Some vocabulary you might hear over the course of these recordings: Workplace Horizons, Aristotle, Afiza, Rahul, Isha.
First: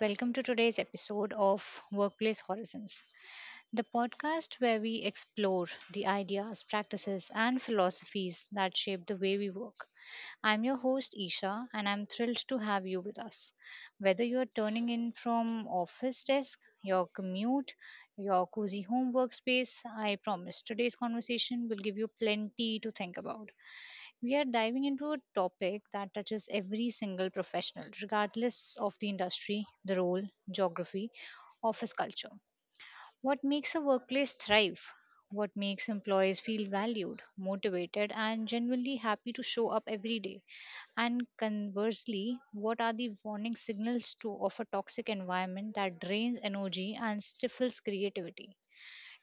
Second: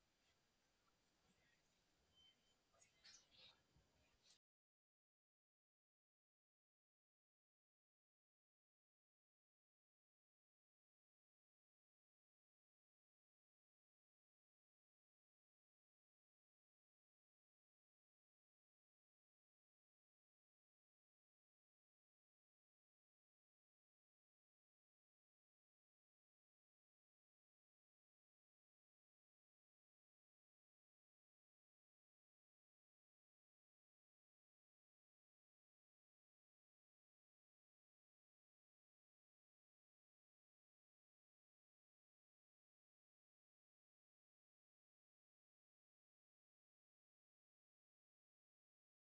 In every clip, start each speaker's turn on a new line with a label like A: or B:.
A: welcome to today's episode of Workplace Horizons, the podcast where we explore the ideas, practices, and philosophies that shape the way we work. I'm your host, Isha, and I'm thrilled to have you with us. Whether you're turning in from office desk, your commute, your cozy home workspace, I promise today's conversation will give you plenty to think about. We are diving into a topic that touches every single professional, regardless of the industry, the role, geography, office culture. What makes a workplace thrive? What makes employees feel valued, motivated, and genuinely happy to show up every day? And conversely, what are the warning signals to of a toxic environment that drains energy and stifles creativity?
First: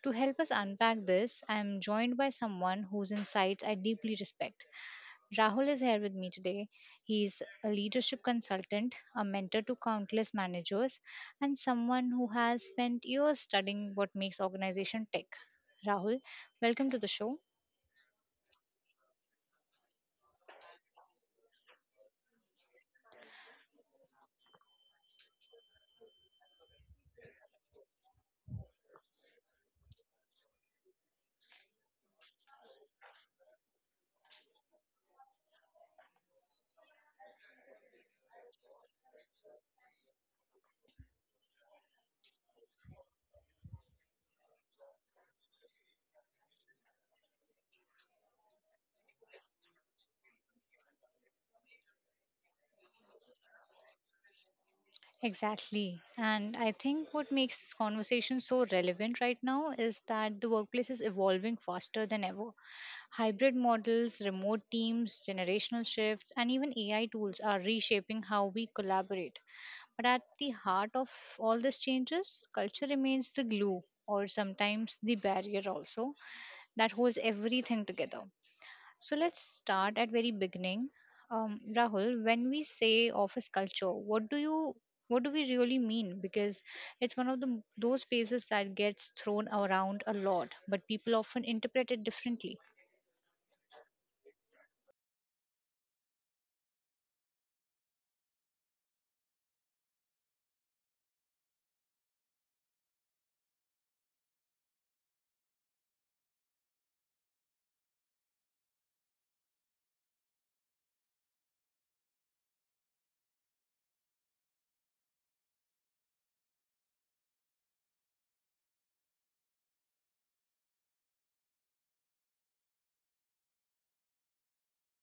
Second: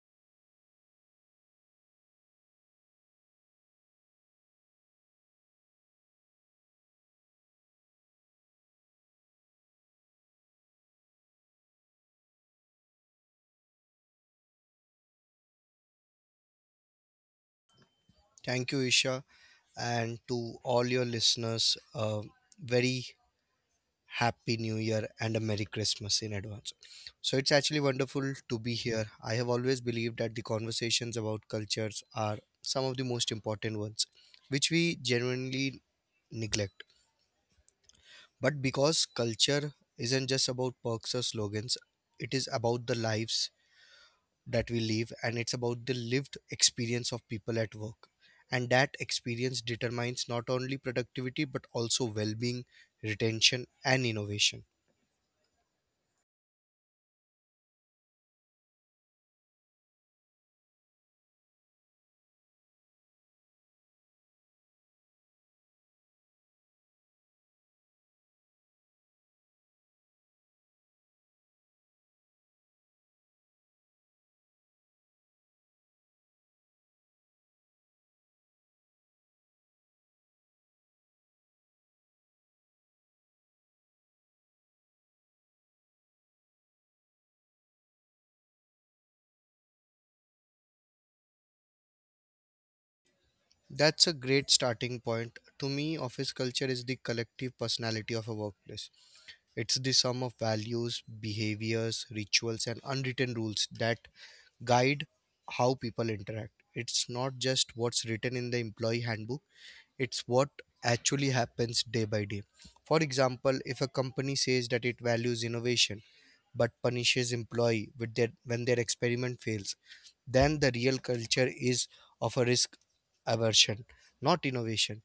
A: To help us unpack this, I am joined by someone whose insights I deeply respect. Rahul is here with me today. He's a leadership consultant, a mentor to countless managers, and someone who has spent years studying what makes organization tick. Rahul, welcome to the show.
B: Thank you, Isha, and to all your listeners, a very happy new year and a Merry Christmas in advance. So, it's actually wonderful to be here. I have always believed that the conversations about cultures are some of the most important ones, which we genuinely neglect. But because culture isn't just about perks or slogans, it is about the lives that we live, and it's about the lived experience of people at work, and that experience determines not only productivity but also well-being, retention, and innovation.
A: Exactly. And I think what makes this conversation so relevant right now is that the workplace is evolving faster than ever. Hybrid models, remote teams, generational shifts, and even AI tools are reshaping how we collaborate. But at the heart of all these changes, culture remains the glue or sometimes the barrier also that holds everything together. So let's start at very beginning. Rahul, when we say office culture, what do we really mean? Because it's one of the those spaces that gets thrown around a lot, but people often interpret it differently.
B: That's a great starting point. To me, office culture is the collective personality of a workplace. It's the sum of values, behaviors, rituals, and unwritten rules that guide how people interact. It's not just what's written in the employee handbook, it's what actually happens day by day. For example, if a company says that it values innovation but punishes employee when their experiment fails, then the real culture is of a risk aversion, not innovation.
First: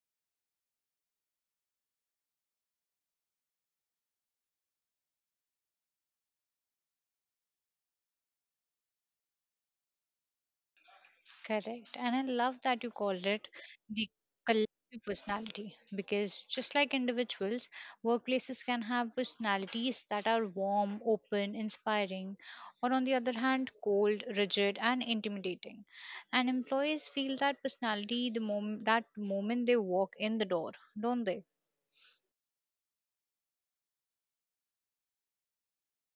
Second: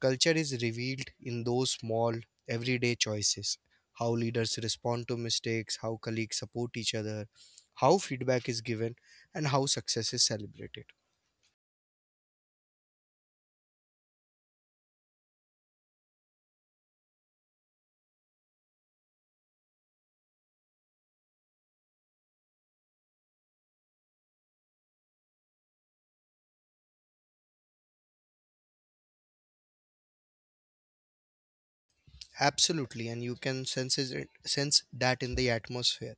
B: Culture is revealed in those small, everyday choices: how leaders respond to mistakes, how colleagues support each other, how feedback is given, and how success is celebrated.
A: Correct. And I love that you called it the collective personality because just like individuals, workplaces can have personalities that are warm, open, inspiring, or on the other hand, cold, rigid, and intimidating. And employees feel that personality the moment they walk in the door, don't they?
B: Absolutely, and you can sense that in the atmosphere.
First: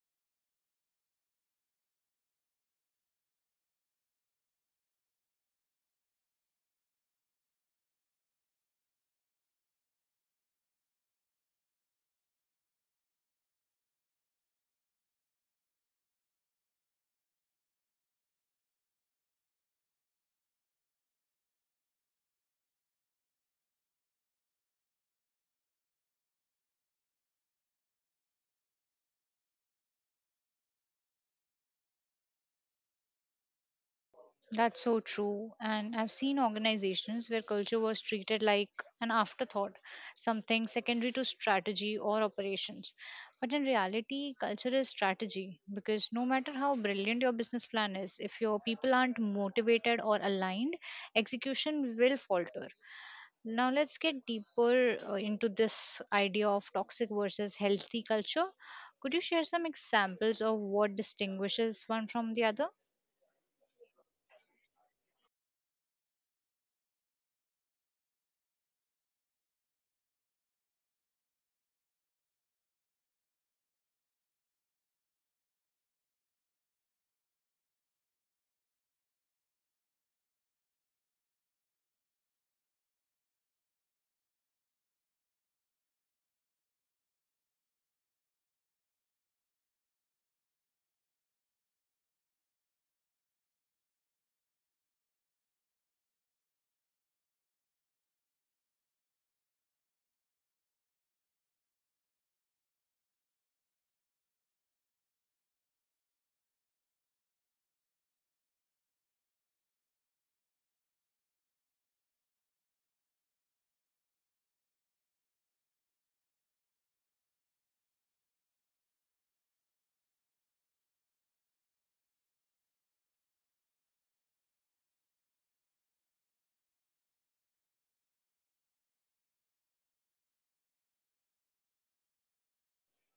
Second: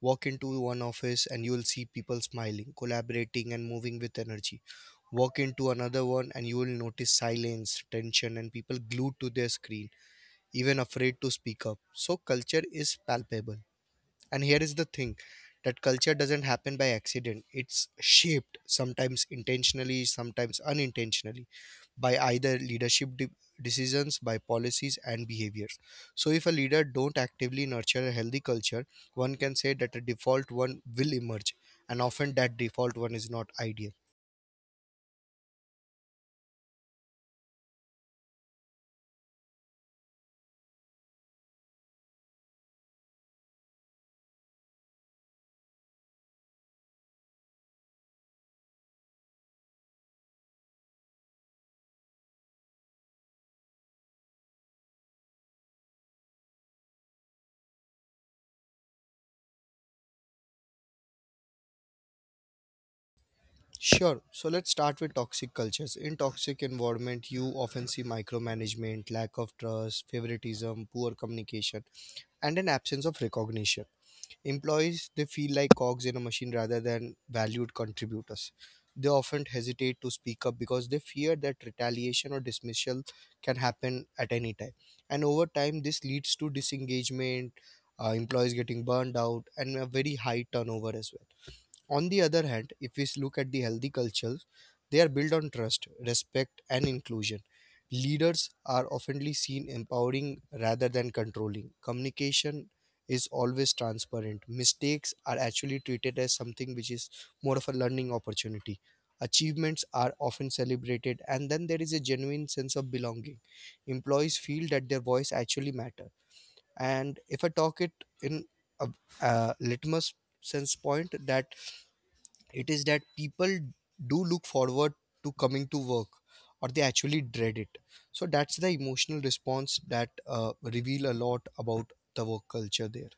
B: Walk into one office and you will see people smiling, collaborating, and moving with energy. Walk into another one and you will notice silence, tension, and people glued to their screen, even afraid to speak up. So culture is palpable. And here is the thing that culture doesn't happen by accident. It's shaped sometimes intentionally, sometimes unintentionally, by either leadership decisions, by policies and behaviors. So if a leader don't actively nurture a healthy culture, one can say that a default one will emerge, and often that default one is not ideal.
A: That's so true. And I've seen organizations where culture was treated like an afterthought, something secondary to strategy or operations. But in reality, culture is strategy because no matter how brilliant your business plan is, if your people aren't motivated or aligned, execution will falter. Now, let's get deeper into this idea of toxic versus healthy culture. Could you share some examples of what distinguishes one from the other?
B: Sure. So let's start with toxic cultures. In toxic environment you often see micromanagement, lack of trust, favoritism, poor communication, and an absence of recognition. Employees, they feel like cogs in a machine rather than valued contributors. They often hesitate to speak up because they fear that retaliation or dismissal can happen at any time. And over time, this leads to disengagement, employees getting burned out, and a very high turnover as well. On the other hand, if we look at the healthy cultures, they are built on trust, respect, and inclusion. Leaders are oftenly seen empowering rather than controlling. Communication is always transparent. Mistakes are actually treated as something which is more of a learning opportunity. Achievements are often celebrated, and then there is a genuine sense of belonging. Employees feel that their voice actually matter. And if I talk it in a, a litmus sense point, that it is that people do look forward to coming to work or they actually dread it. So that's the emotional response that reveal a lot about the work culture there.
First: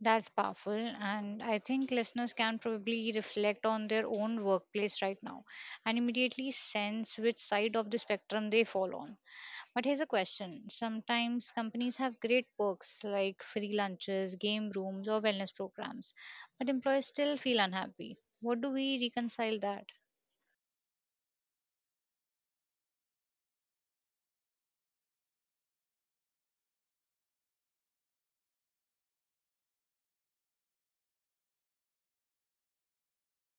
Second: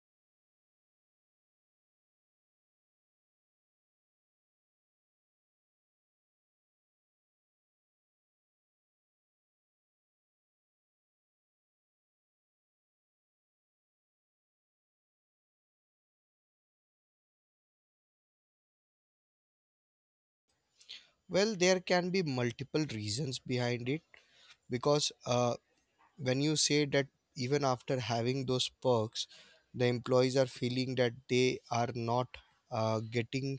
A: That's powerful. And I think listeners can probably reflect on their own workplace right now and immediately sense which side of the spectrum they fall on. But here's a question sometimes companies have great perks like free lunches, game rooms, or wellness programs, but employees still feel unhappy. What do we reconcile that?
B: Well, there can be multiple reasons behind it. Because when you say that even after having those perks, the employees are feeling that they are not getting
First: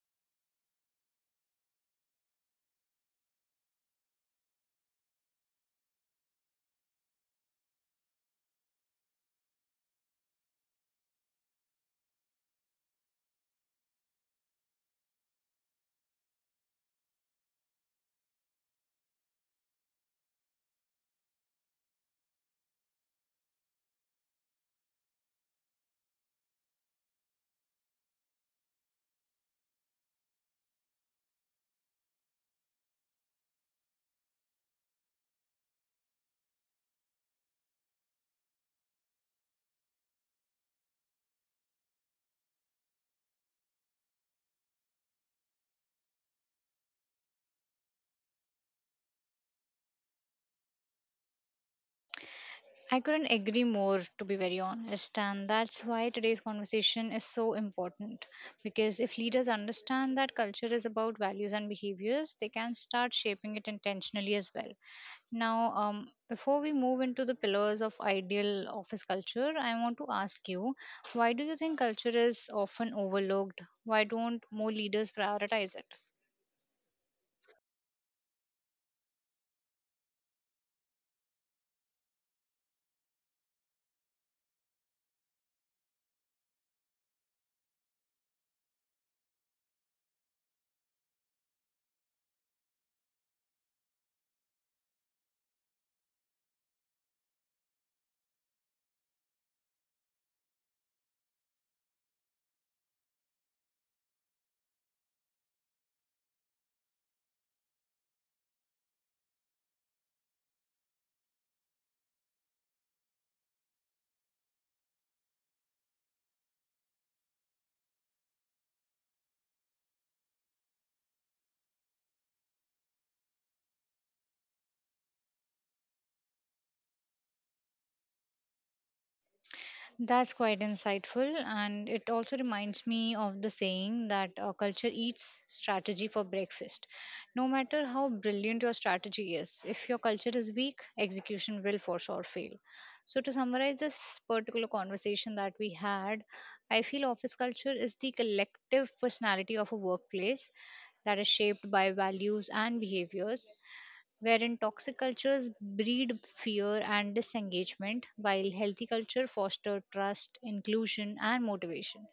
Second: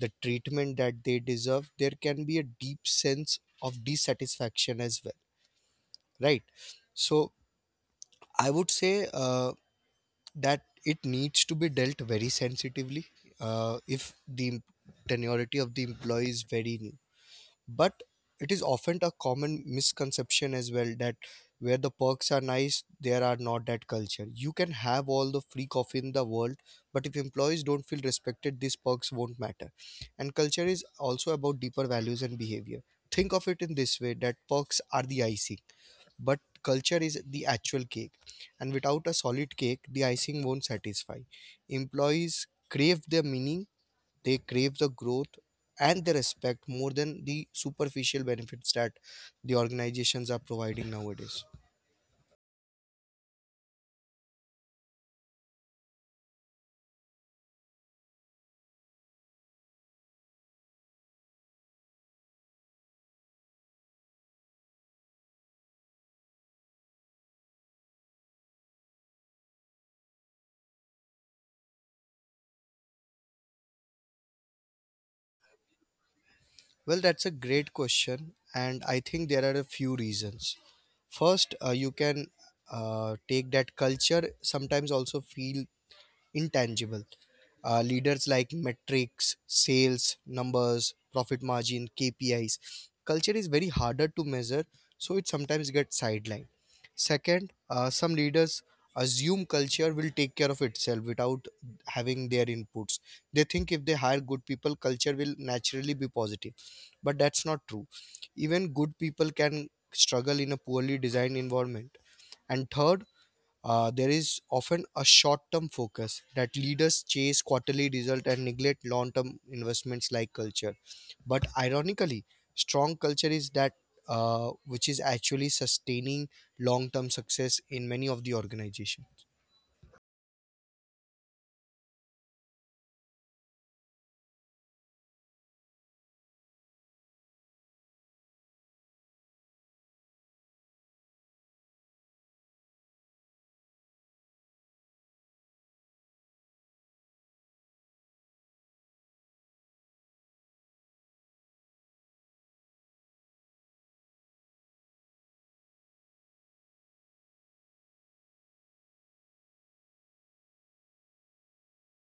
B: the treatment that they deserve, there can be a deep sense of dissatisfaction as well, right? So I would say that it needs to be dealt very sensitively, if the tenuity of the employee is very new. But it is often a common misconception as well, that where the perks are nice, there are not that culture. You can have all the free coffee in the world, but if employees don't feel respected, these perks won't matter. And culture is also about deeper values and behavior. Think of it in this way, that perks are the icing but culture is the actual cake, and without a solid cake, the icing won't satisfy. Employees crave their meaning, they crave the growth and the respect more than the superficial benefits that the organizations are providing nowadays.
A: I couldn't agree more, to be very honest. And that's why today's conversation is so important. Because if leaders understand that culture is about values and behaviors, they can start shaping it intentionally as well. Now, before we move into the pillars of ideal office culture, I want to ask you why do you think culture is often overlooked? Why don't more leaders prioritize it?
B: Well, that's a great question, and I think there are a few reasons. First, you can take that culture sometimes also feel intangible. Leaders like metrics, sales, numbers, profit margin, KPIs. Culture is very harder to measure, so it sometimes gets sidelined. Second, some leaders assume culture will take care of itself without having their inputs. They think if they hire good people, culture will naturally be positive. But that's not true. Even good people can struggle in a poorly designed environment. And third, there is often a short-term focus that leaders chase quarterly result and neglect long-term investments like culture. But ironically, strong culture is that which is actually sustaining long-term success in many of the organization.
A: That's quite insightful, and it also reminds me of the saying that culture eats strategy for breakfast. No matter how brilliant your strategy is, if your culture is weak, execution will for sure fail. So, to summarize this particular conversation that we had, I feel office culture is the collective personality of a workplace that is shaped by values and behaviors wherein toxic cultures breed fear and disengagement, while healthy culture foster trust, inclusion, and motivation.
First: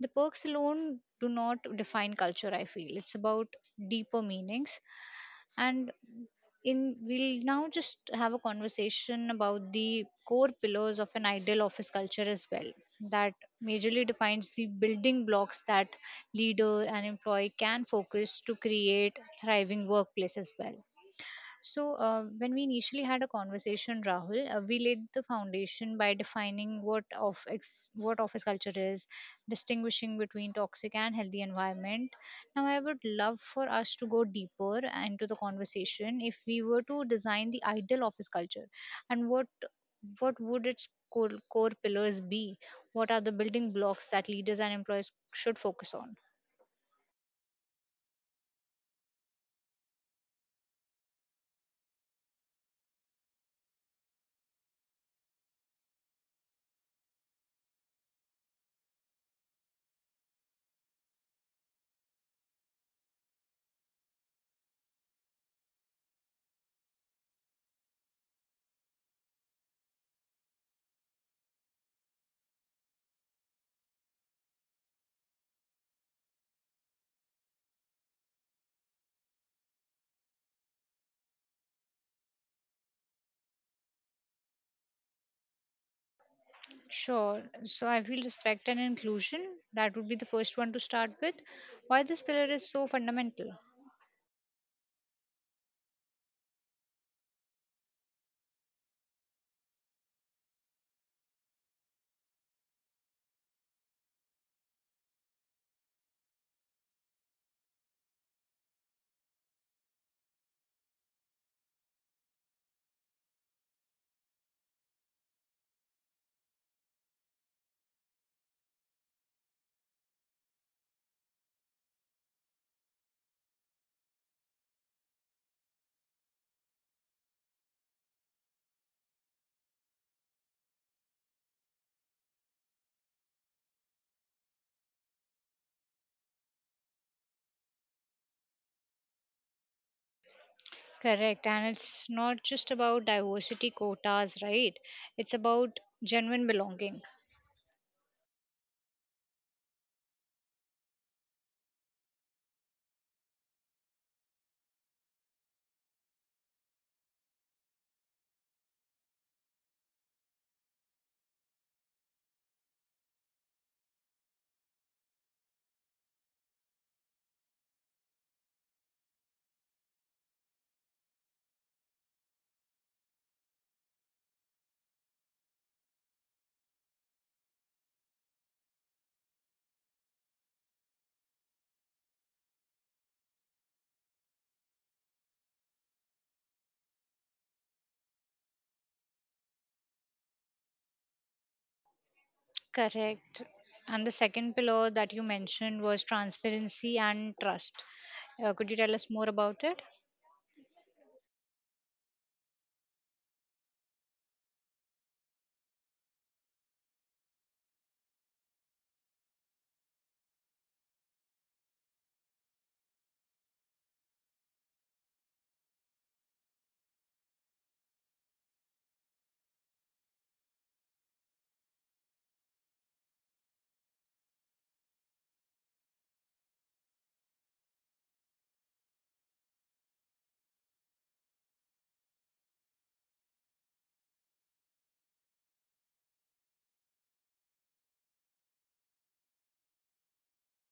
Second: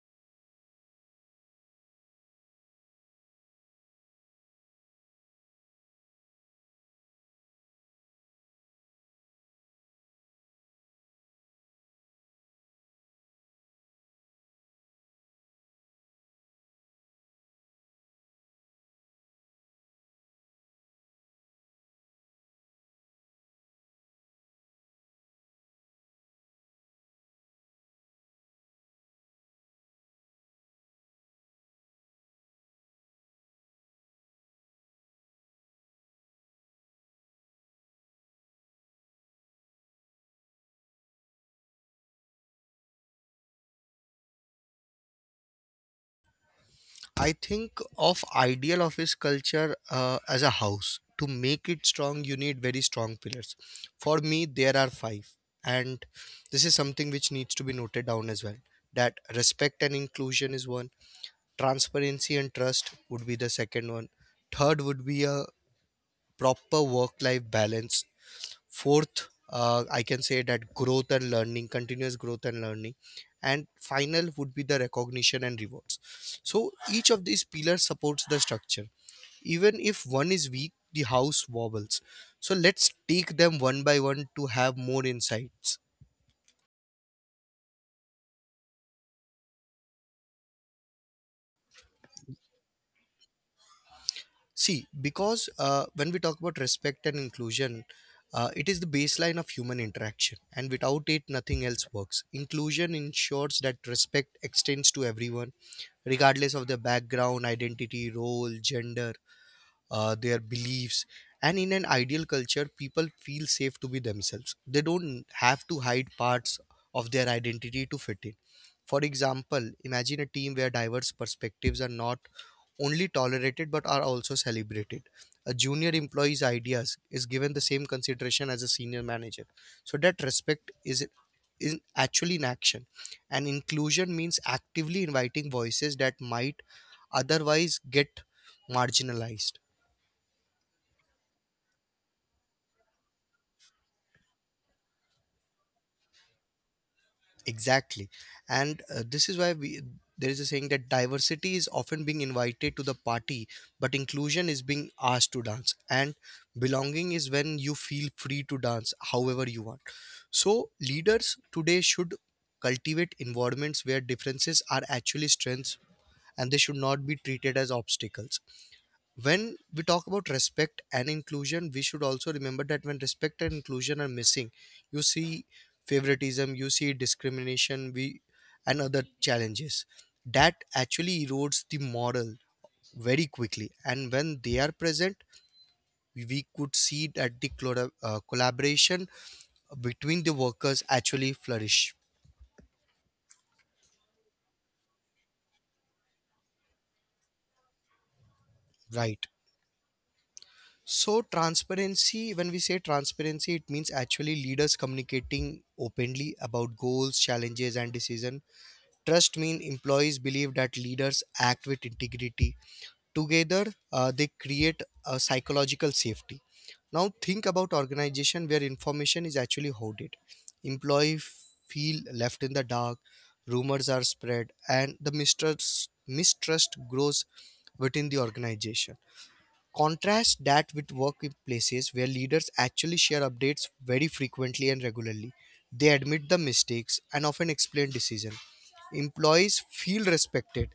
A: The perks alone do not define culture, I feel. It's about deeper meanings. And in we'll now just have a conversation about the core pillars of an ideal office culture as well that majorly defines the building blocks that leader and employee can focus to create thriving workplace as well. So, when we initially had a conversation, Rahul, we laid the foundation by defining what office culture is, distinguishing between toxic and healthy environment. Now, I would love for us to go deeper into the conversation. If we were to design the ideal office culture, and what would its core pillars be? What are the building blocks that leaders and employees should focus on?
B: I think of ideal office culture as a house. To make it strong, you need very strong pillars. For me, there are five, and this is something which needs to be noted down as well. That respect and inclusion is one. Transparency and trust would be the second one. Third would be a proper work life balance. Fourth, I can say that growth and learning, continuous growth and learning. And final would be the recognition and rewards. So each of these pillars supports the structure. Even if one is weak, the house wobbles. So let's take them one by one to have more insights.
A: Sure. So I feel respect and inclusion. That would be the first one to start with. Why this pillar is so fundamental.
B: See, because when we talk about respect and inclusion, it is the baseline of human interaction, and without it, nothing else works. Inclusion ensures that respect extends to everyone, regardless of their background, identity, role, gender, their beliefs. And in an ideal culture, people feel safe to be themselves. They don't have to hide parts of their identity to fit in. For example, imagine a team where diverse perspectives are not only tolerated but are also celebrated. A junior employee's ideas is given the same consideration as a senior manager. So that respect is actually in action. And inclusion means actively inviting voices that might otherwise get marginalized.
A: Correct. And it's not just about diversity quotas, right? It's about genuine belonging.
B: Exactly. And this is why we there is a saying that diversity is often being invited to the party, but inclusion is being asked to dance. And belonging is when you feel free to dance however you want. So leaders today should cultivate environments where differences are actually strengths, and they should not be treated as obstacles. When we talk about respect and inclusion, we should also remember that when respect and inclusion are missing, you see favoritism, you see discrimination, we and other challenges that actually erodes the moral very quickly. And when they are present, we could see that the collaboration between the workers actually flourish.
A: Correct. And the second pillar that you mentioned was transparency and trust. Could you tell us
B: Right.
A: more about it?
B: So, transparency, when we say transparency, it means actually leaders communicating openly about goals, challenges, and decision. Trust means employees believe that leaders act with integrity. Together, they create a psychological safety. Now, think about organization where information is actually hoarded. Employee feel left in the dark, rumors are spread, and the mistrust grows within the organization. Contrast that with workplaces where leaders actually share updates very frequently and regularly. They admit the mistakes and often explain decisions. Employees feel respected,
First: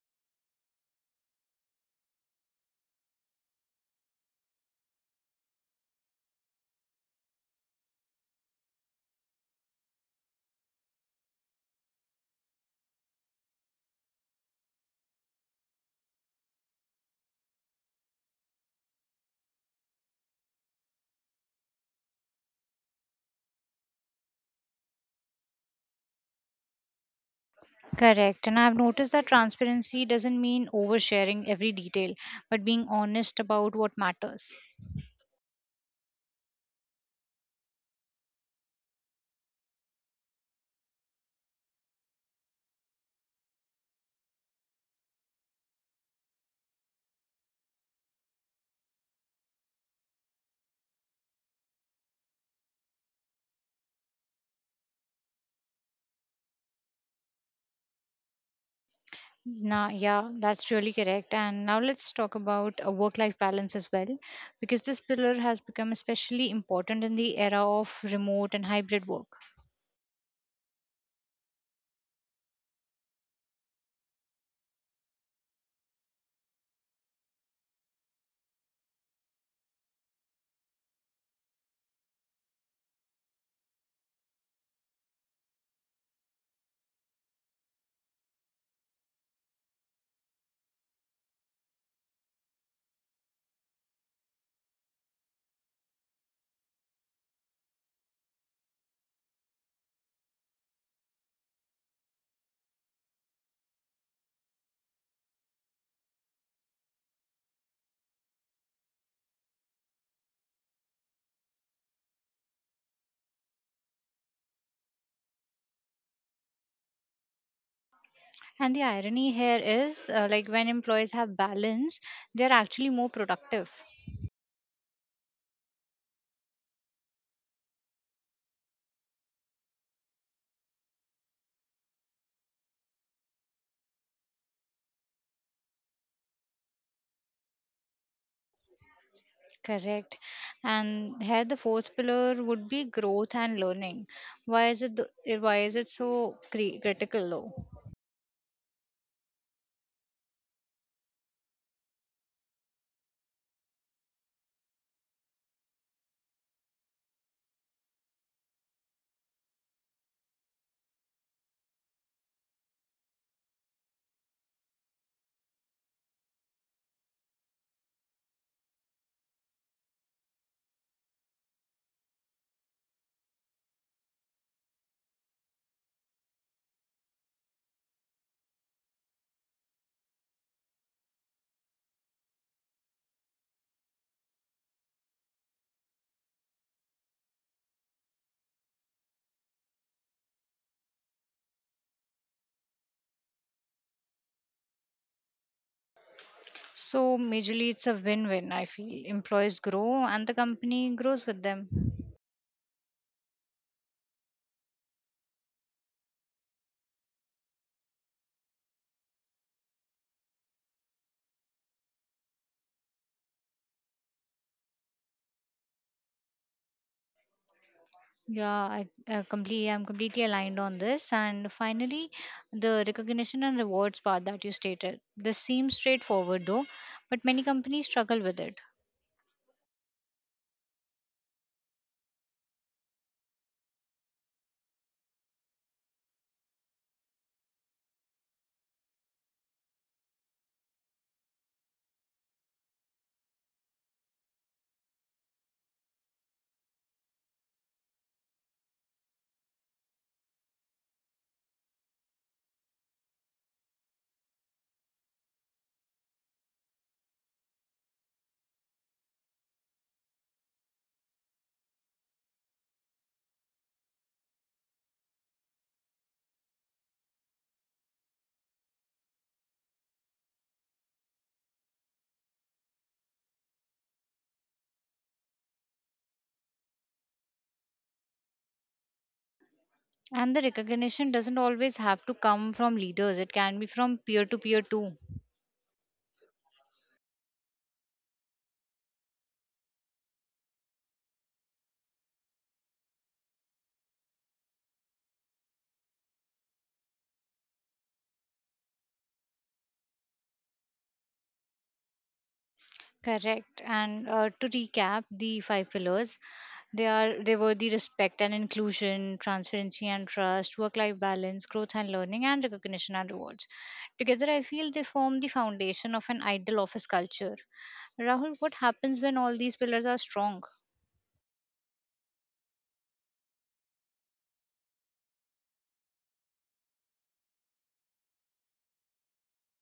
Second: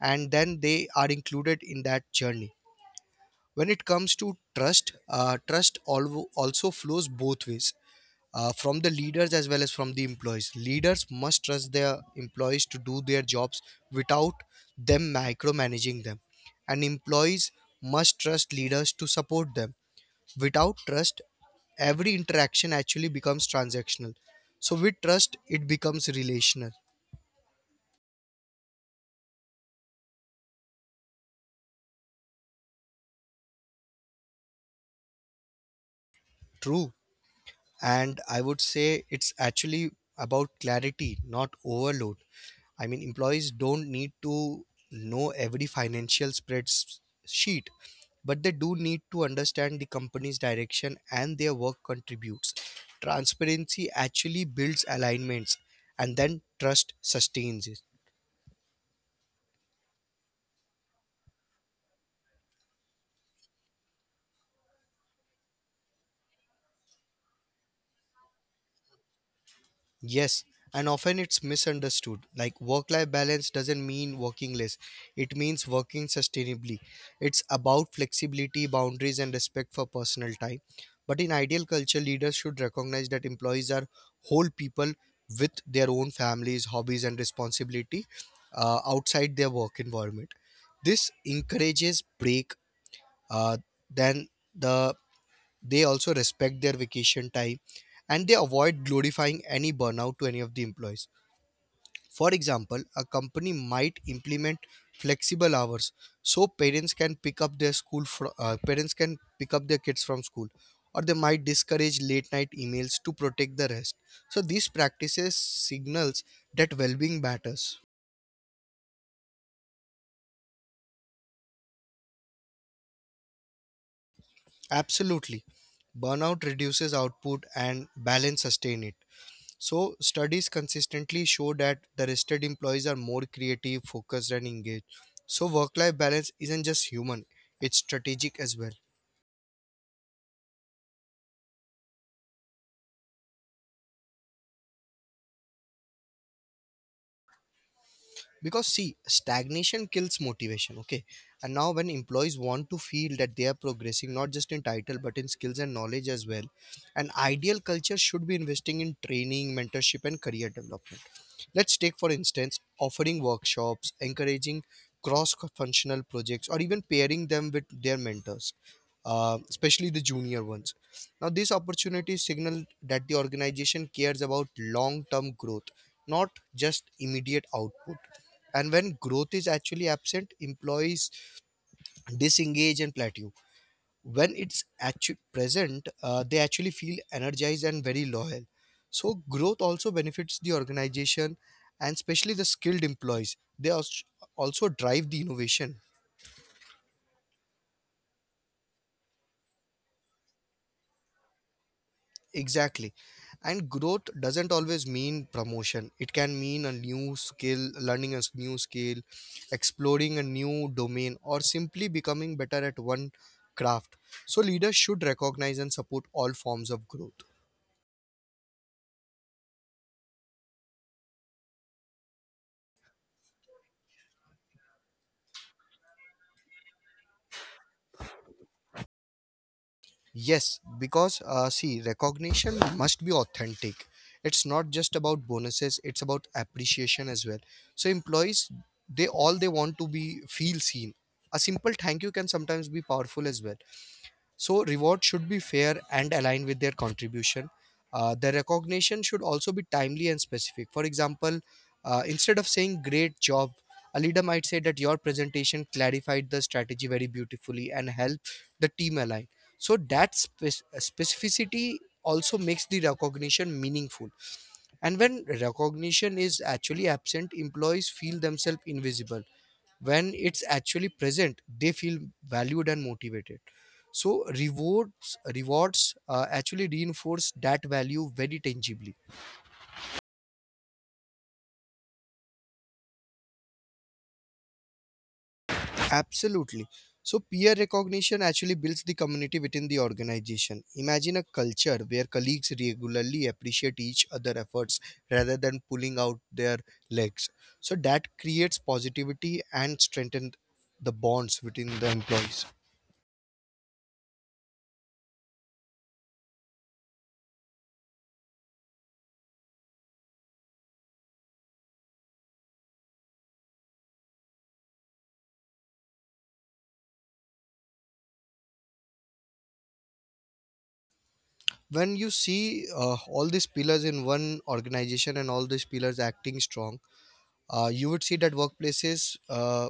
B: and then they are included in that journey. When it comes to trust, trust also flows both ways, from the leaders as well as from the employees. Leaders must trust their employees to do their jobs without them micromanaging them, and employees must trust leaders to support them. Without trust, every interaction actually becomes transactional. So, with trust, it becomes relational.
A: Correct. And I've noticed that transparency doesn't mean oversharing every detail, but being honest about what matters.
B: True. And I would say it's actually about clarity, not overload. I mean, employees don't need to know every financial spreadsheet, but they do need to understand the company's direction and their work contributes. Transparency actually builds alignments, and then trust sustains it.
A: Now, yeah, that's really correct. And now let's talk about a work life balance as well, because this pillar has become especially important in the era of remote and hybrid work.
B: Yes, and often it's misunderstood. Like, work life balance doesn't mean working less, it means working sustainably. It's about flexibility, boundaries, and respect for personal time. But in ideal culture, leaders should recognize that employees are whole people with their own families, hobbies, and responsibility outside their work environment. This encourages break uh, than the they also respect their vacation time, and they avoid glorifying any burnout to any of the employees. For example, a company might implement flexible hours so parents can pick up their kids from school, or they might discourage late night emails to protect the rest. So these practices signals that well-being matters.
A: And the irony here is like when employees have balance, they're actually more productive.
B: Absolutely. Burnout reduces output and balance sustain it. So, studies consistently show that the rested employees are more creative, focused, and engaged. So, work life balance isn't just human, it's strategic as well.
A: Correct. And here the fourth pillar would be growth and learning. Why is it why is it so critical though?
B: Because see, stagnation kills motivation, okay? And now when employees want to feel that they are progressing not just in title but in skills and knowledge as well, an ideal culture should be investing in training, mentorship and career development. Let's take for instance offering workshops, encouraging cross functional projects, or even pairing them with their mentors, especially the junior ones. Now these opportunities signal that the organization cares about long term growth, not just immediate output. And when growth is actually absent, employees disengage and plateau. When it's actually present, they actually feel energized and very loyal. So growth also benefits the organization and especially the skilled employees. Also drive the innovation.
A: So majorly it's a win-win, I feel. Employees grow and the company grows with them.
B: Exactly. And growth doesn't always mean promotion. It can mean a new skill, learning a new skill, exploring a new domain, or simply becoming better at one craft. So, leaders should recognize and support all forms of growth.
A: Yeah, I completely, I'm completely aligned on this. And finally, the recognition and rewards part that you stated. This seems straightforward though, but many companies struggle with it.
B: Yes, because see, recognition must be authentic. It's not just about bonuses, it's about appreciation as well. So, employees, they want to be feel seen. A simple thank you can sometimes be powerful as well. So reward should be fair and aligned with their contribution. The recognition should also be timely and specific. For example, instead of saying "great job," a leader might say that your presentation clarified the strategy very beautifully and helped the team align. So that specificity also makes the recognition meaningful. And when recognition is actually absent, employees feel themselves invisible. When it's actually present, they feel valued and motivated. So rewards actually reinforce that value very tangibly.
A: And the recognition doesn't always have to come from leaders, it can be from peer to peer too.
B: Absolutely. So peer recognition actually builds the community within the organization. Imagine a culture where colleagues regularly appreciate each other efforts rather than pulling out their legs. So that creates positivity and strengthens the bonds between the employees.
A: Correct. And to recap, the five pillars they were the respect and inclusion, transparency and trust, work-life balance, growth and learning, and recognition and rewards. Together, I feel they form the foundation of an ideal office culture. Rahul, what happens when all these pillars are strong?
B: When you see all these pillars in one organization and all these pillars acting strong, you would see that workplaces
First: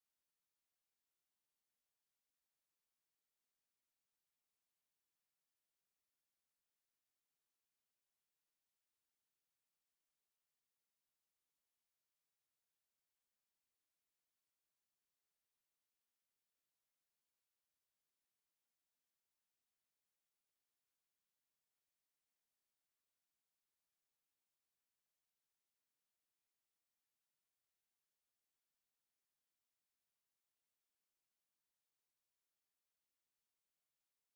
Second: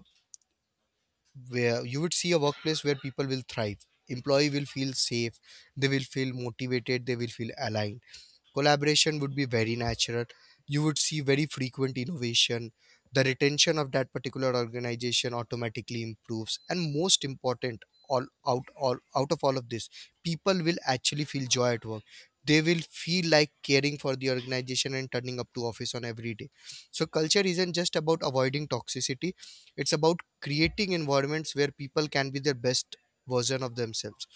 B: where you would see a workplace where people will thrive, employee will feel safe, they will feel motivated, they will feel aligned, collaboration would be very natural, you would see very frequent innovation, the retention of that particular organization automatically improves, and most important, all out of all of this, people will actually feel joy at work. They will feel like caring for the organization and turning up to office on every day. So culture isn't just about avoiding toxicity, it's about creating environments where people can be their best version of themselves.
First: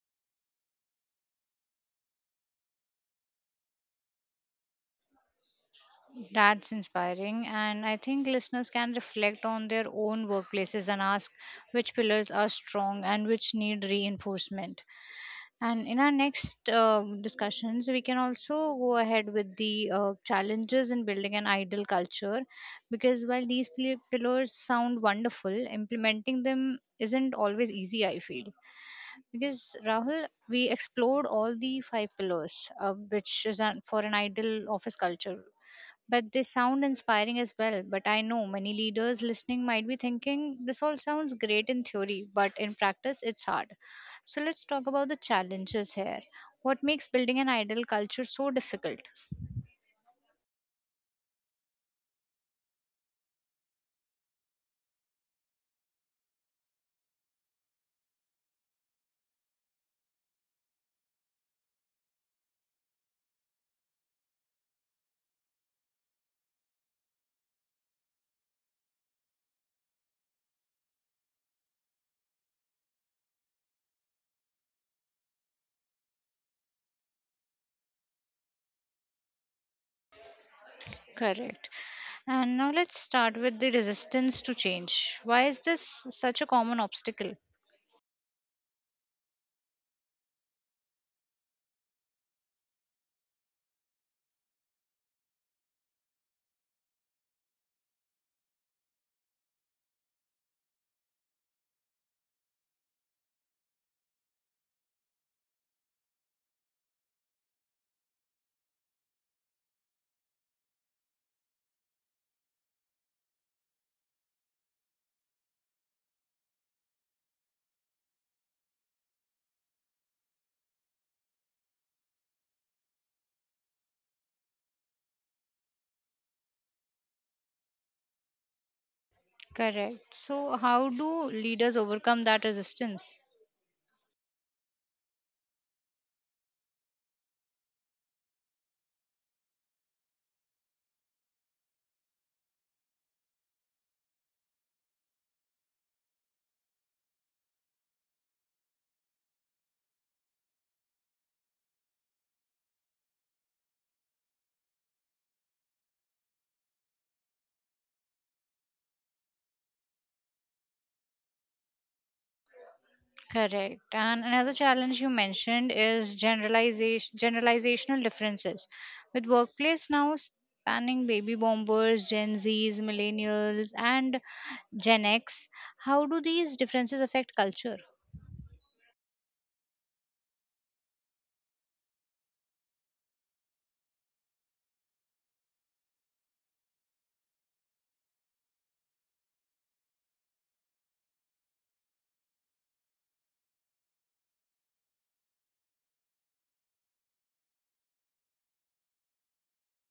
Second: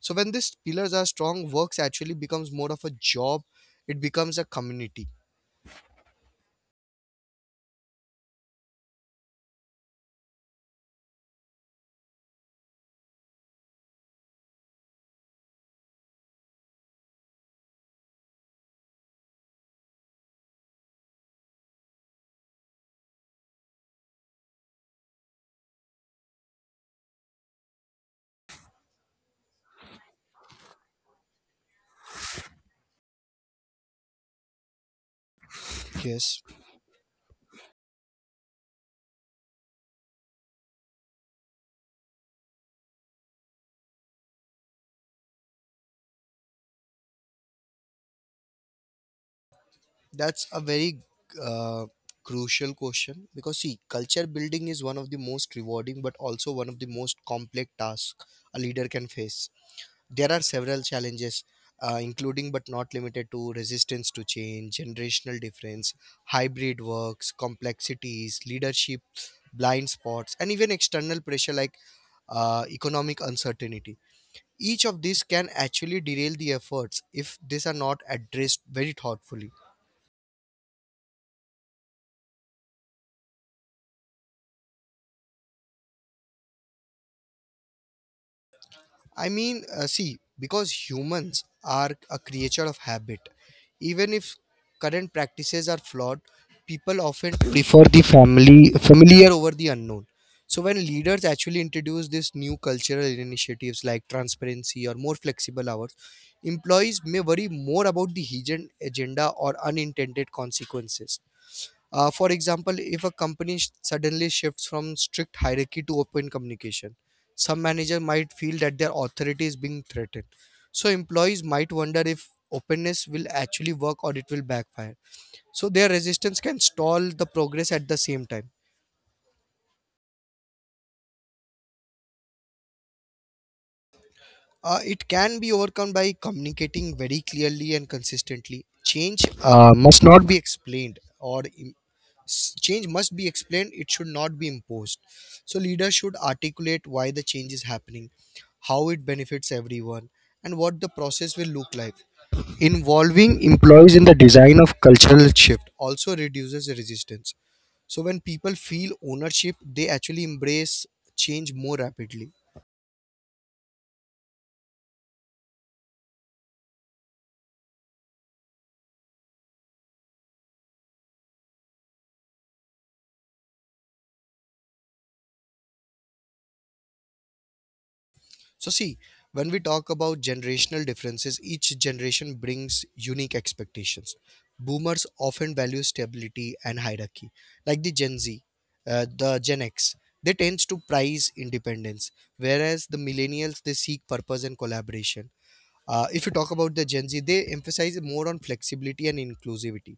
B: So when these pillars are strong, works actually becomes more of a job, it becomes a community.
A: That's inspiring, and I think listeners can reflect on their own workplaces and ask which pillars are strong and which need reinforcement. And in our next discussions, we can also go ahead with the challenges in building an ideal culture because while these pillars sound wonderful, implementing them isn't always easy, I feel. Because Rahul, we explored all the five pillars, which is an, for an ideal office culture. But
B: Yes.
A: they sound inspiring as well. But I know many leaders listening might be thinking this all sounds great in theory, but in practice it's hard. So let's talk about the challenges here. What makes building an ideal culture so difficult?
B: That's a very uh, crucial question because see, culture building is one of the most rewarding but also one of the most complex tasks a leader can face. There are several challenges, including but not limited to resistance to change, generational difference, hybrid works complexities, leadership blind spots, and even external pressure like economic uncertainty. Each of these can actually derail the efforts if these are not addressed very thoughtfully.
A: Correct. And now let's start with the resistance to change. Why is this such a common obstacle?
B: I mean, see, because humans are a creature of habit, even if current practices are flawed, people often prefer the family familiar over the unknown. So when leaders actually introduce these new cultural initiatives like transparency or more flexible hours, employees may worry more about the hidden agenda or unintended consequences. For example, if a company suddenly shifts from strict hierarchy to open communication, some manager might feel that their authority is being threatened. So employees might wonder if openness will actually work or it will backfire. So their resistance can stall the progress at the same time.
A: Correct. So, how do leaders overcome that resistance?
B: It can be overcome by communicating very clearly and consistently. Change must not be explained or im- S- Change must be explained, it should not be imposed. So, leaders should articulate why the change is happening, how it benefits everyone, and what the process will look like. Involving employees in the design of cultural shift also reduces resistance. So, when people feel ownership, they actually embrace change more rapidly.
A: Correct. And another challenge you mentioned is generalizational differences. With workplace now spanning baby boomers, Gen Zs, millennials, and Gen X, how do these differences affect culture?
B: So, see, when we talk about generational differences, each generation brings unique expectations. Boomers often value stability and hierarchy, like the Gen Z, the Gen X. They tend to prize independence, whereas the millennials, they seek purpose and collaboration. If you talk about the Gen Z, they emphasize more on flexibility and inclusivity.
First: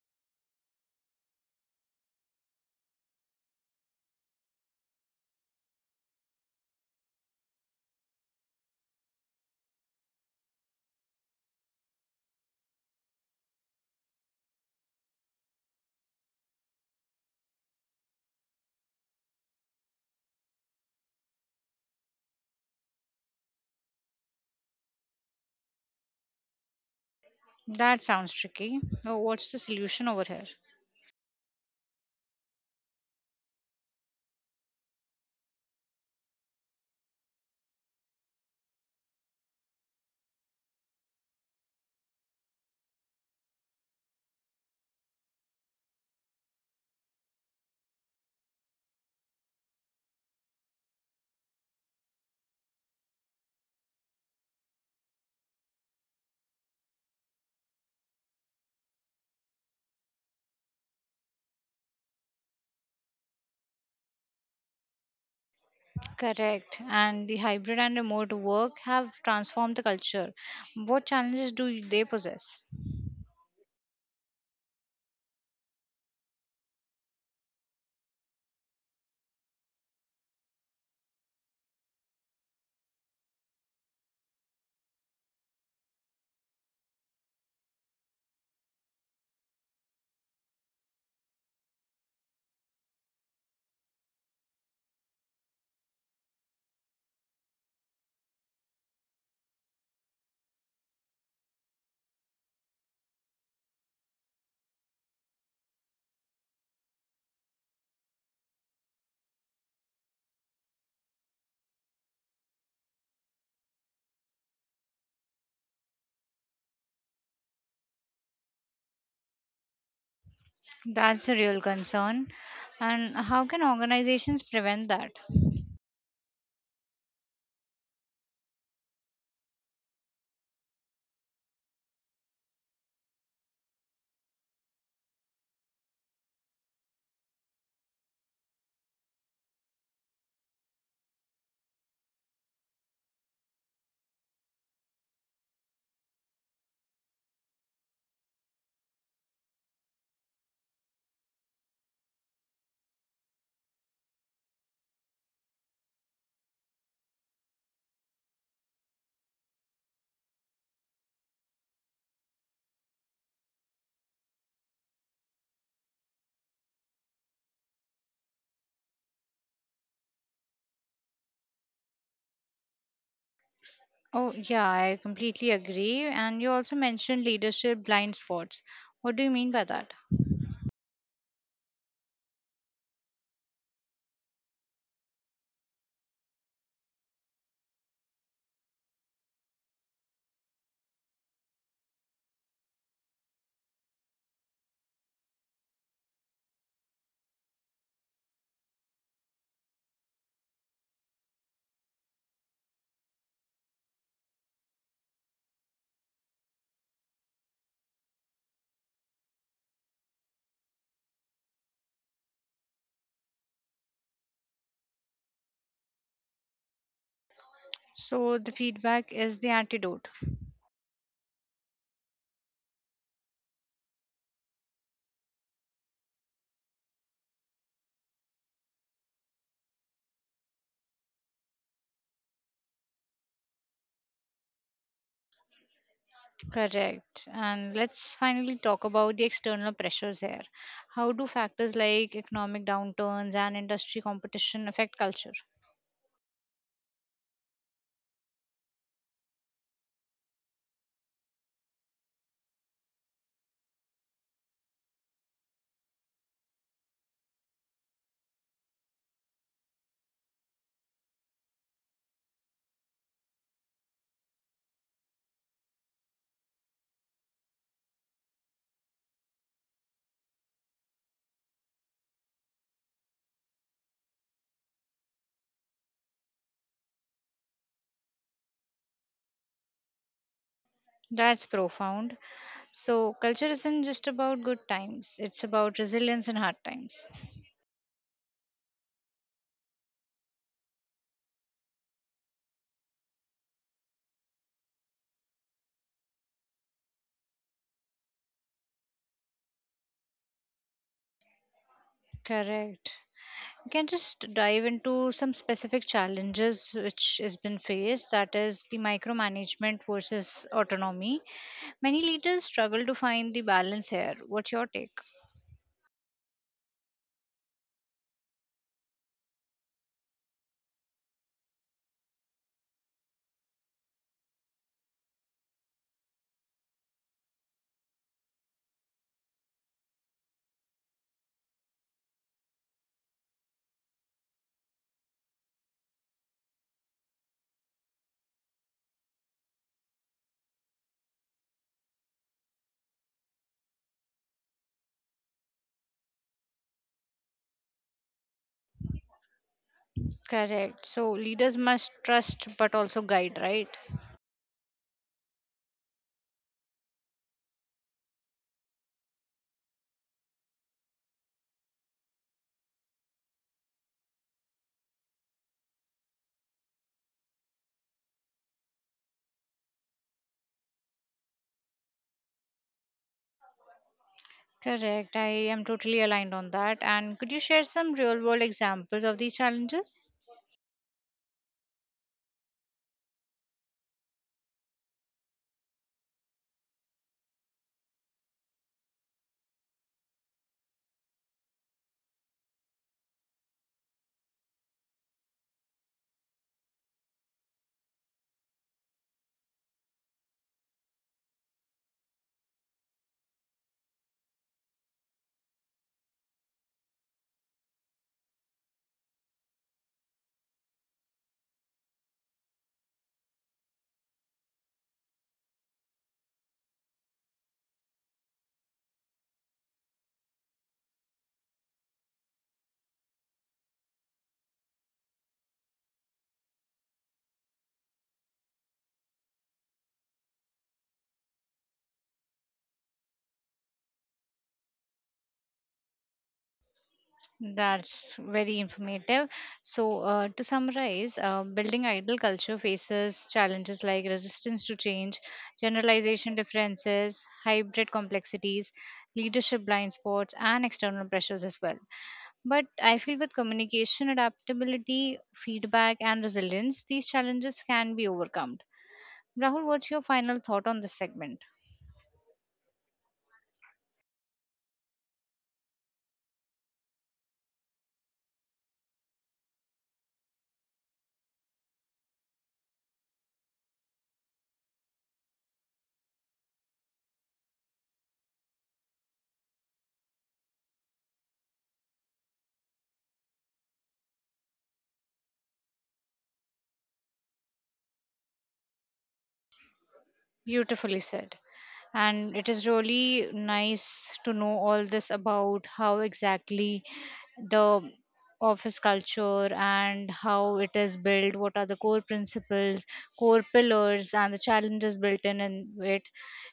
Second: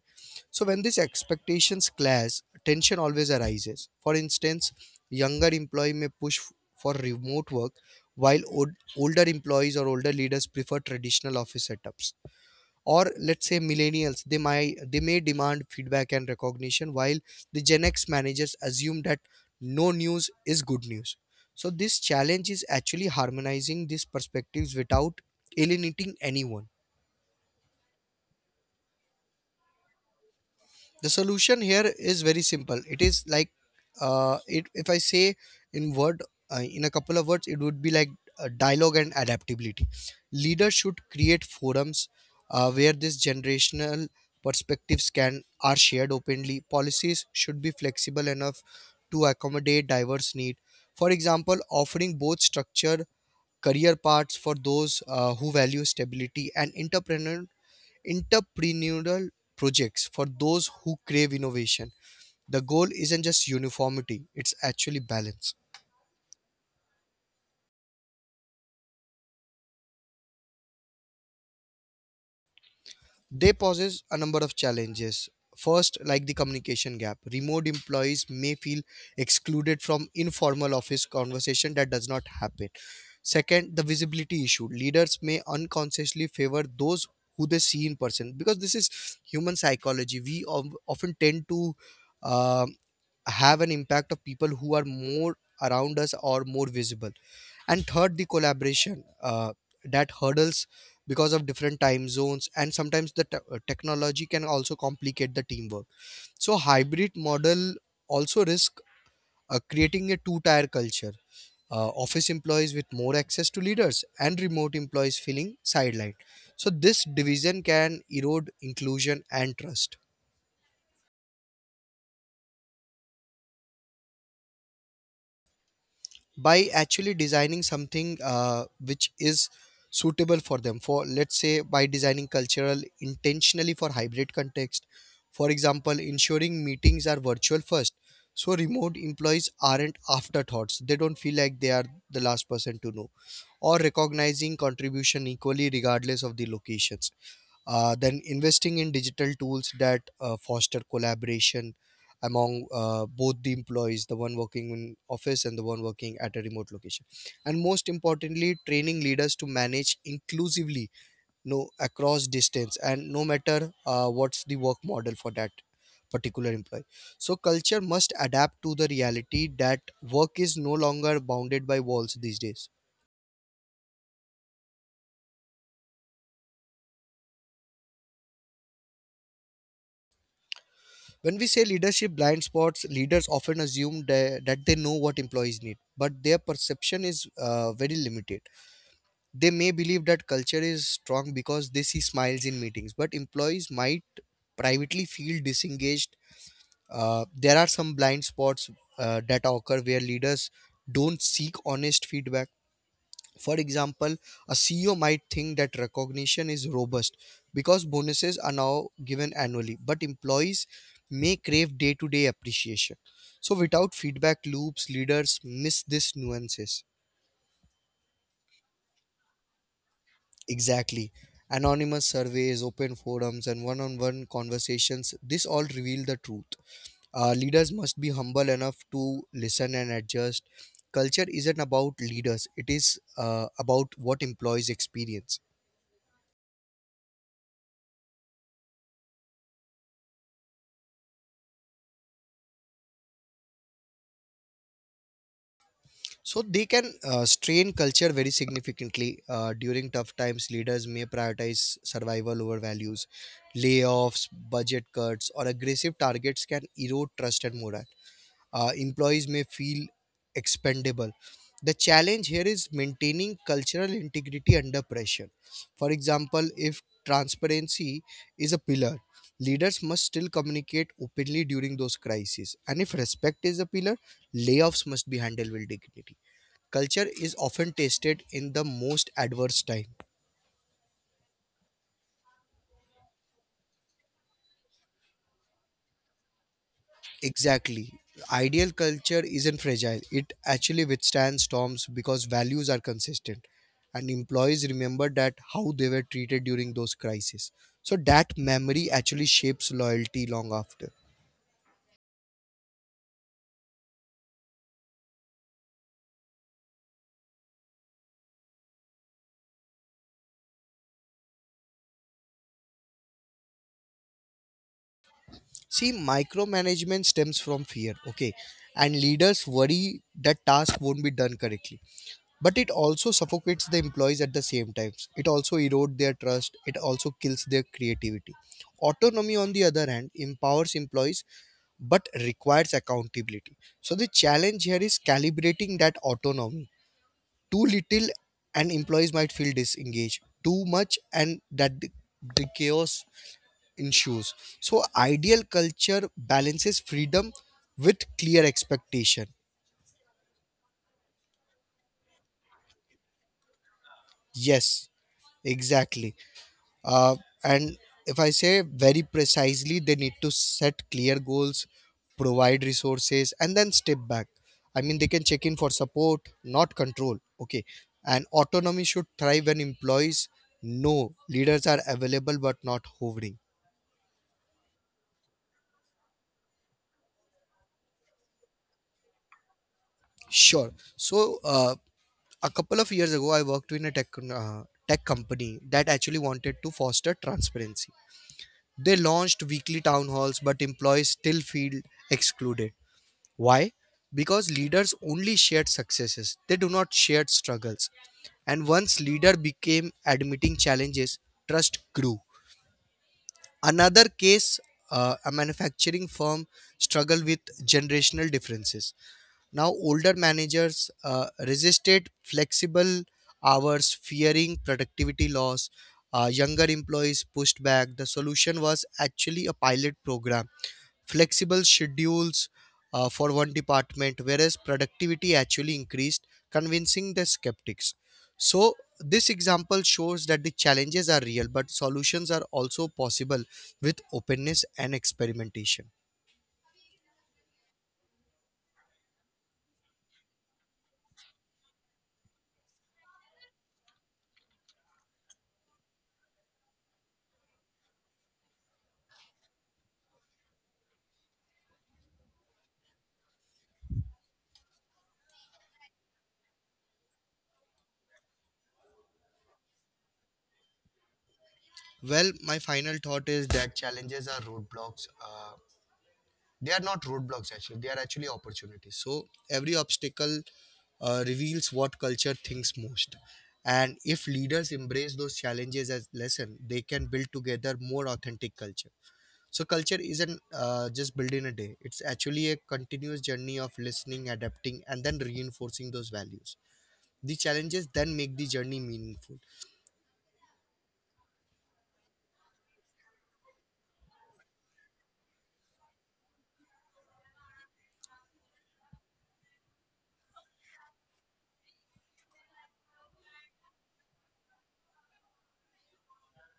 B: So when these expectations clash, tension always arises. For instance, younger employee may push f- for remote work while older employees or older leaders prefer traditional office setups. Or let's say millennials, they may demand feedback and recognition while the Gen X managers assume that no news is good news. So this challenge is actually harmonizing these perspectives without alienating anyone.
A: That sounds tricky. So what's the solution over here?
B: The solution here is very simple. It is like, if I say in word, in a couple of words, it would be like dialogue and adaptability. Leaders should create forums where these generational perspectives can are shared openly. Policies should be flexible enough to accommodate diverse need. For example, offering both structured career paths for those who value stability and entrepreneurial projects for those who crave innovation. The goal isn't just uniformity, it's actually balance.
A: Correct. And the hybrid and remote work have transformed the culture. What challenges do they possess?
B: They poses a number of challenges. First, like the communication gap. Remote employees may feel excluded from informal office conversation that does not happen. Second, the visibility issue. Leaders may unconsciously favor those who they see in person, because this is human psychology. We often tend to um, have an impact of people who are more around us or more visible. And third, the collaboration that hurdles because of different time zones, and sometimes the technology can also complicate the teamwork. So hybrid model also risk creating a two tier culture, office employees with more access to leaders and remote employees feeling sidelined. So this division can erode inclusion and trust.
A: That's a real concern. And how can organizations prevent that?
B: By actually designing something which is suitable for them, for let's say, by designing cultural intentionally for hybrid context. For example, ensuring meetings are virtual first, so remote employees aren't afterthoughts, they don't feel like they are the last person to know. Or recognizing contribution equally regardless of the locations, then investing in digital tools that foster collaboration among both the employees, the one working in office and the one working at a remote location. And most importantly, training leaders to manage inclusively, no across distance and no matter what's the work model for that particular employee. So culture must adapt to the reality that work is no longer bounded by walls these days.
A: Oh, yeah, I completely agree. And you also mentioned leadership blind spots. What do you mean by that?
B: When we say leadership blind spots, leaders often assume that they know what employees need, but their perception is very limited. They may believe that culture is strong because they see smiles in meetings, but employees might privately feel disengaged. There are some blind spots that occur where leaders don't seek honest feedback. For example, a CEO might think that recognition is robust because bonuses are now given annually, but employees may crave day to day appreciation. So, without feedback loops, leaders miss these nuances.
A: So, the feedback is the antidote.
B: Exactly. Anonymous surveys, open forums, and one on one conversations, this all reveal the truth. Leaders must be humble enough to listen and adjust. Culture isn't about leaders, it is about what employees experience.
A: Correct. And let's finally talk about the external pressures here. How do factors like economic downturns and industry competition affect culture?
B: So they can strain culture very significantly. During tough times, leaders may prioritize survival over values. Layoffs, budget cuts, or aggressive targets can erode trust and morale. Employees may feel expendable. The challenge here is maintaining cultural integrity under pressure. For example, if transparency is a pillar, leaders must still communicate openly during those crises. And if respect is a pillar, layoffs must be handled with dignity. Culture is often tested in the most adverse time.
A: That's profound. So, culture isn't just about good times, it's about resilience in hard times.
B: Exactly. Ideal culture isn't fragile. It actually withstands storms because values are consistent and employees remember that how they were treated during those crises. So that memory actually shapes loyalty long after.
A: Correct. We can just dive into some specific challenges which has been faced that is the micromanagement versus autonomy many leaders struggle to find the balance here what's your take.
B: See, micromanagement stems from fear, okay? And leaders worry that task won't be done correctly, but it also suffocates the employees. At the same times, it also erodes their trust, it also kills their creativity. Autonomy on the other hand empowers employees but requires accountability. So the challenge here is calibrating that autonomy. Too little and employees might feel disengaged, too much and the chaos ensues. So ideal culture balances freedom with clear expectation.
A: Correct, so leaders must trust but also guide, right?
B: Yes, exactly. Uh, and if I say very precisely, they need to set clear goals, provide resources, and then step back. I mean, they can check in for support, not control. Okay. And autonomy should thrive when employees know leaders are available but not hovering.
A: Correct. I am totally aligned on that and could you share some real world examples of these challenges?
B: Sure. So, a couple of years ago, I worked in a tech company that actually wanted to foster transparency. They launched weekly town halls, but employees still feel excluded. Why? Because leaders only shared successes, they do not share struggles. And once leader became admitting challenges, trust grew. Another case, a manufacturing firm struggled with generational differences. Now, older managers resisted flexible hours, fearing productivity loss. Younger employees pushed back. The solution was actually a pilot program, flexible schedules for one department, whereas productivity actually increased, convincing the skeptics. So, this example shows that the challenges are real, but solutions are also possible with openness and experimentation.
A: That's very informative. So, to summarize, building idol culture faces challenges like resistance to change, generalization differences, hybrid complexities, leadership blind spots, and external pressures as well. But I feel with communication, adaptability, feedback, and resilience, these challenges can be overcome. Rahul, what's your final thought on this segment?
B: Well, my final thought is that challenges are roadblocks. They are not roadblocks actually, they are actually opportunities. So every obstacle reveals what culture thinks most. And if leaders embrace those challenges as lesson, they can build together more authentic culture. So culture isn't just built in a day, it's actually a continuous journey of listening, adapting and then reinforcing those values. The challenges then make the journey meaningful.
A: Beautifully said. And it is really nice to know all this about how exactly the office culture and how it is built, what are the core principles, core pillars and the challenges built in it.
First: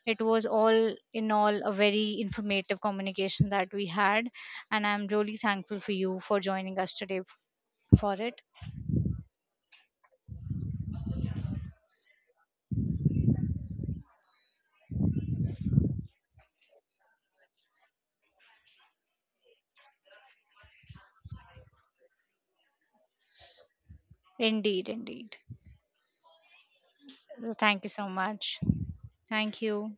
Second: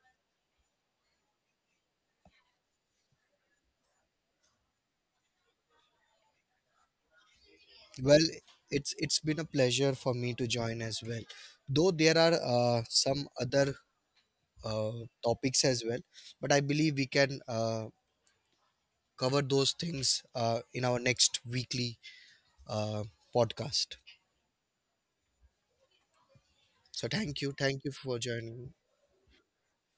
A: It was all in all a very informative communication that we had and I'm really thankful for you for joining us today for
B: Well,
A: it.
B: it's been a pleasure for me to join as well, though there are some other uh, topics as well. But I believe we can cover those things in our next weekly uh, podcast.
A: Indeed, indeed.
B: So
A: Thank
B: thank
A: you
B: you
A: so
B: for
A: much.
B: joining.
A: Thank you.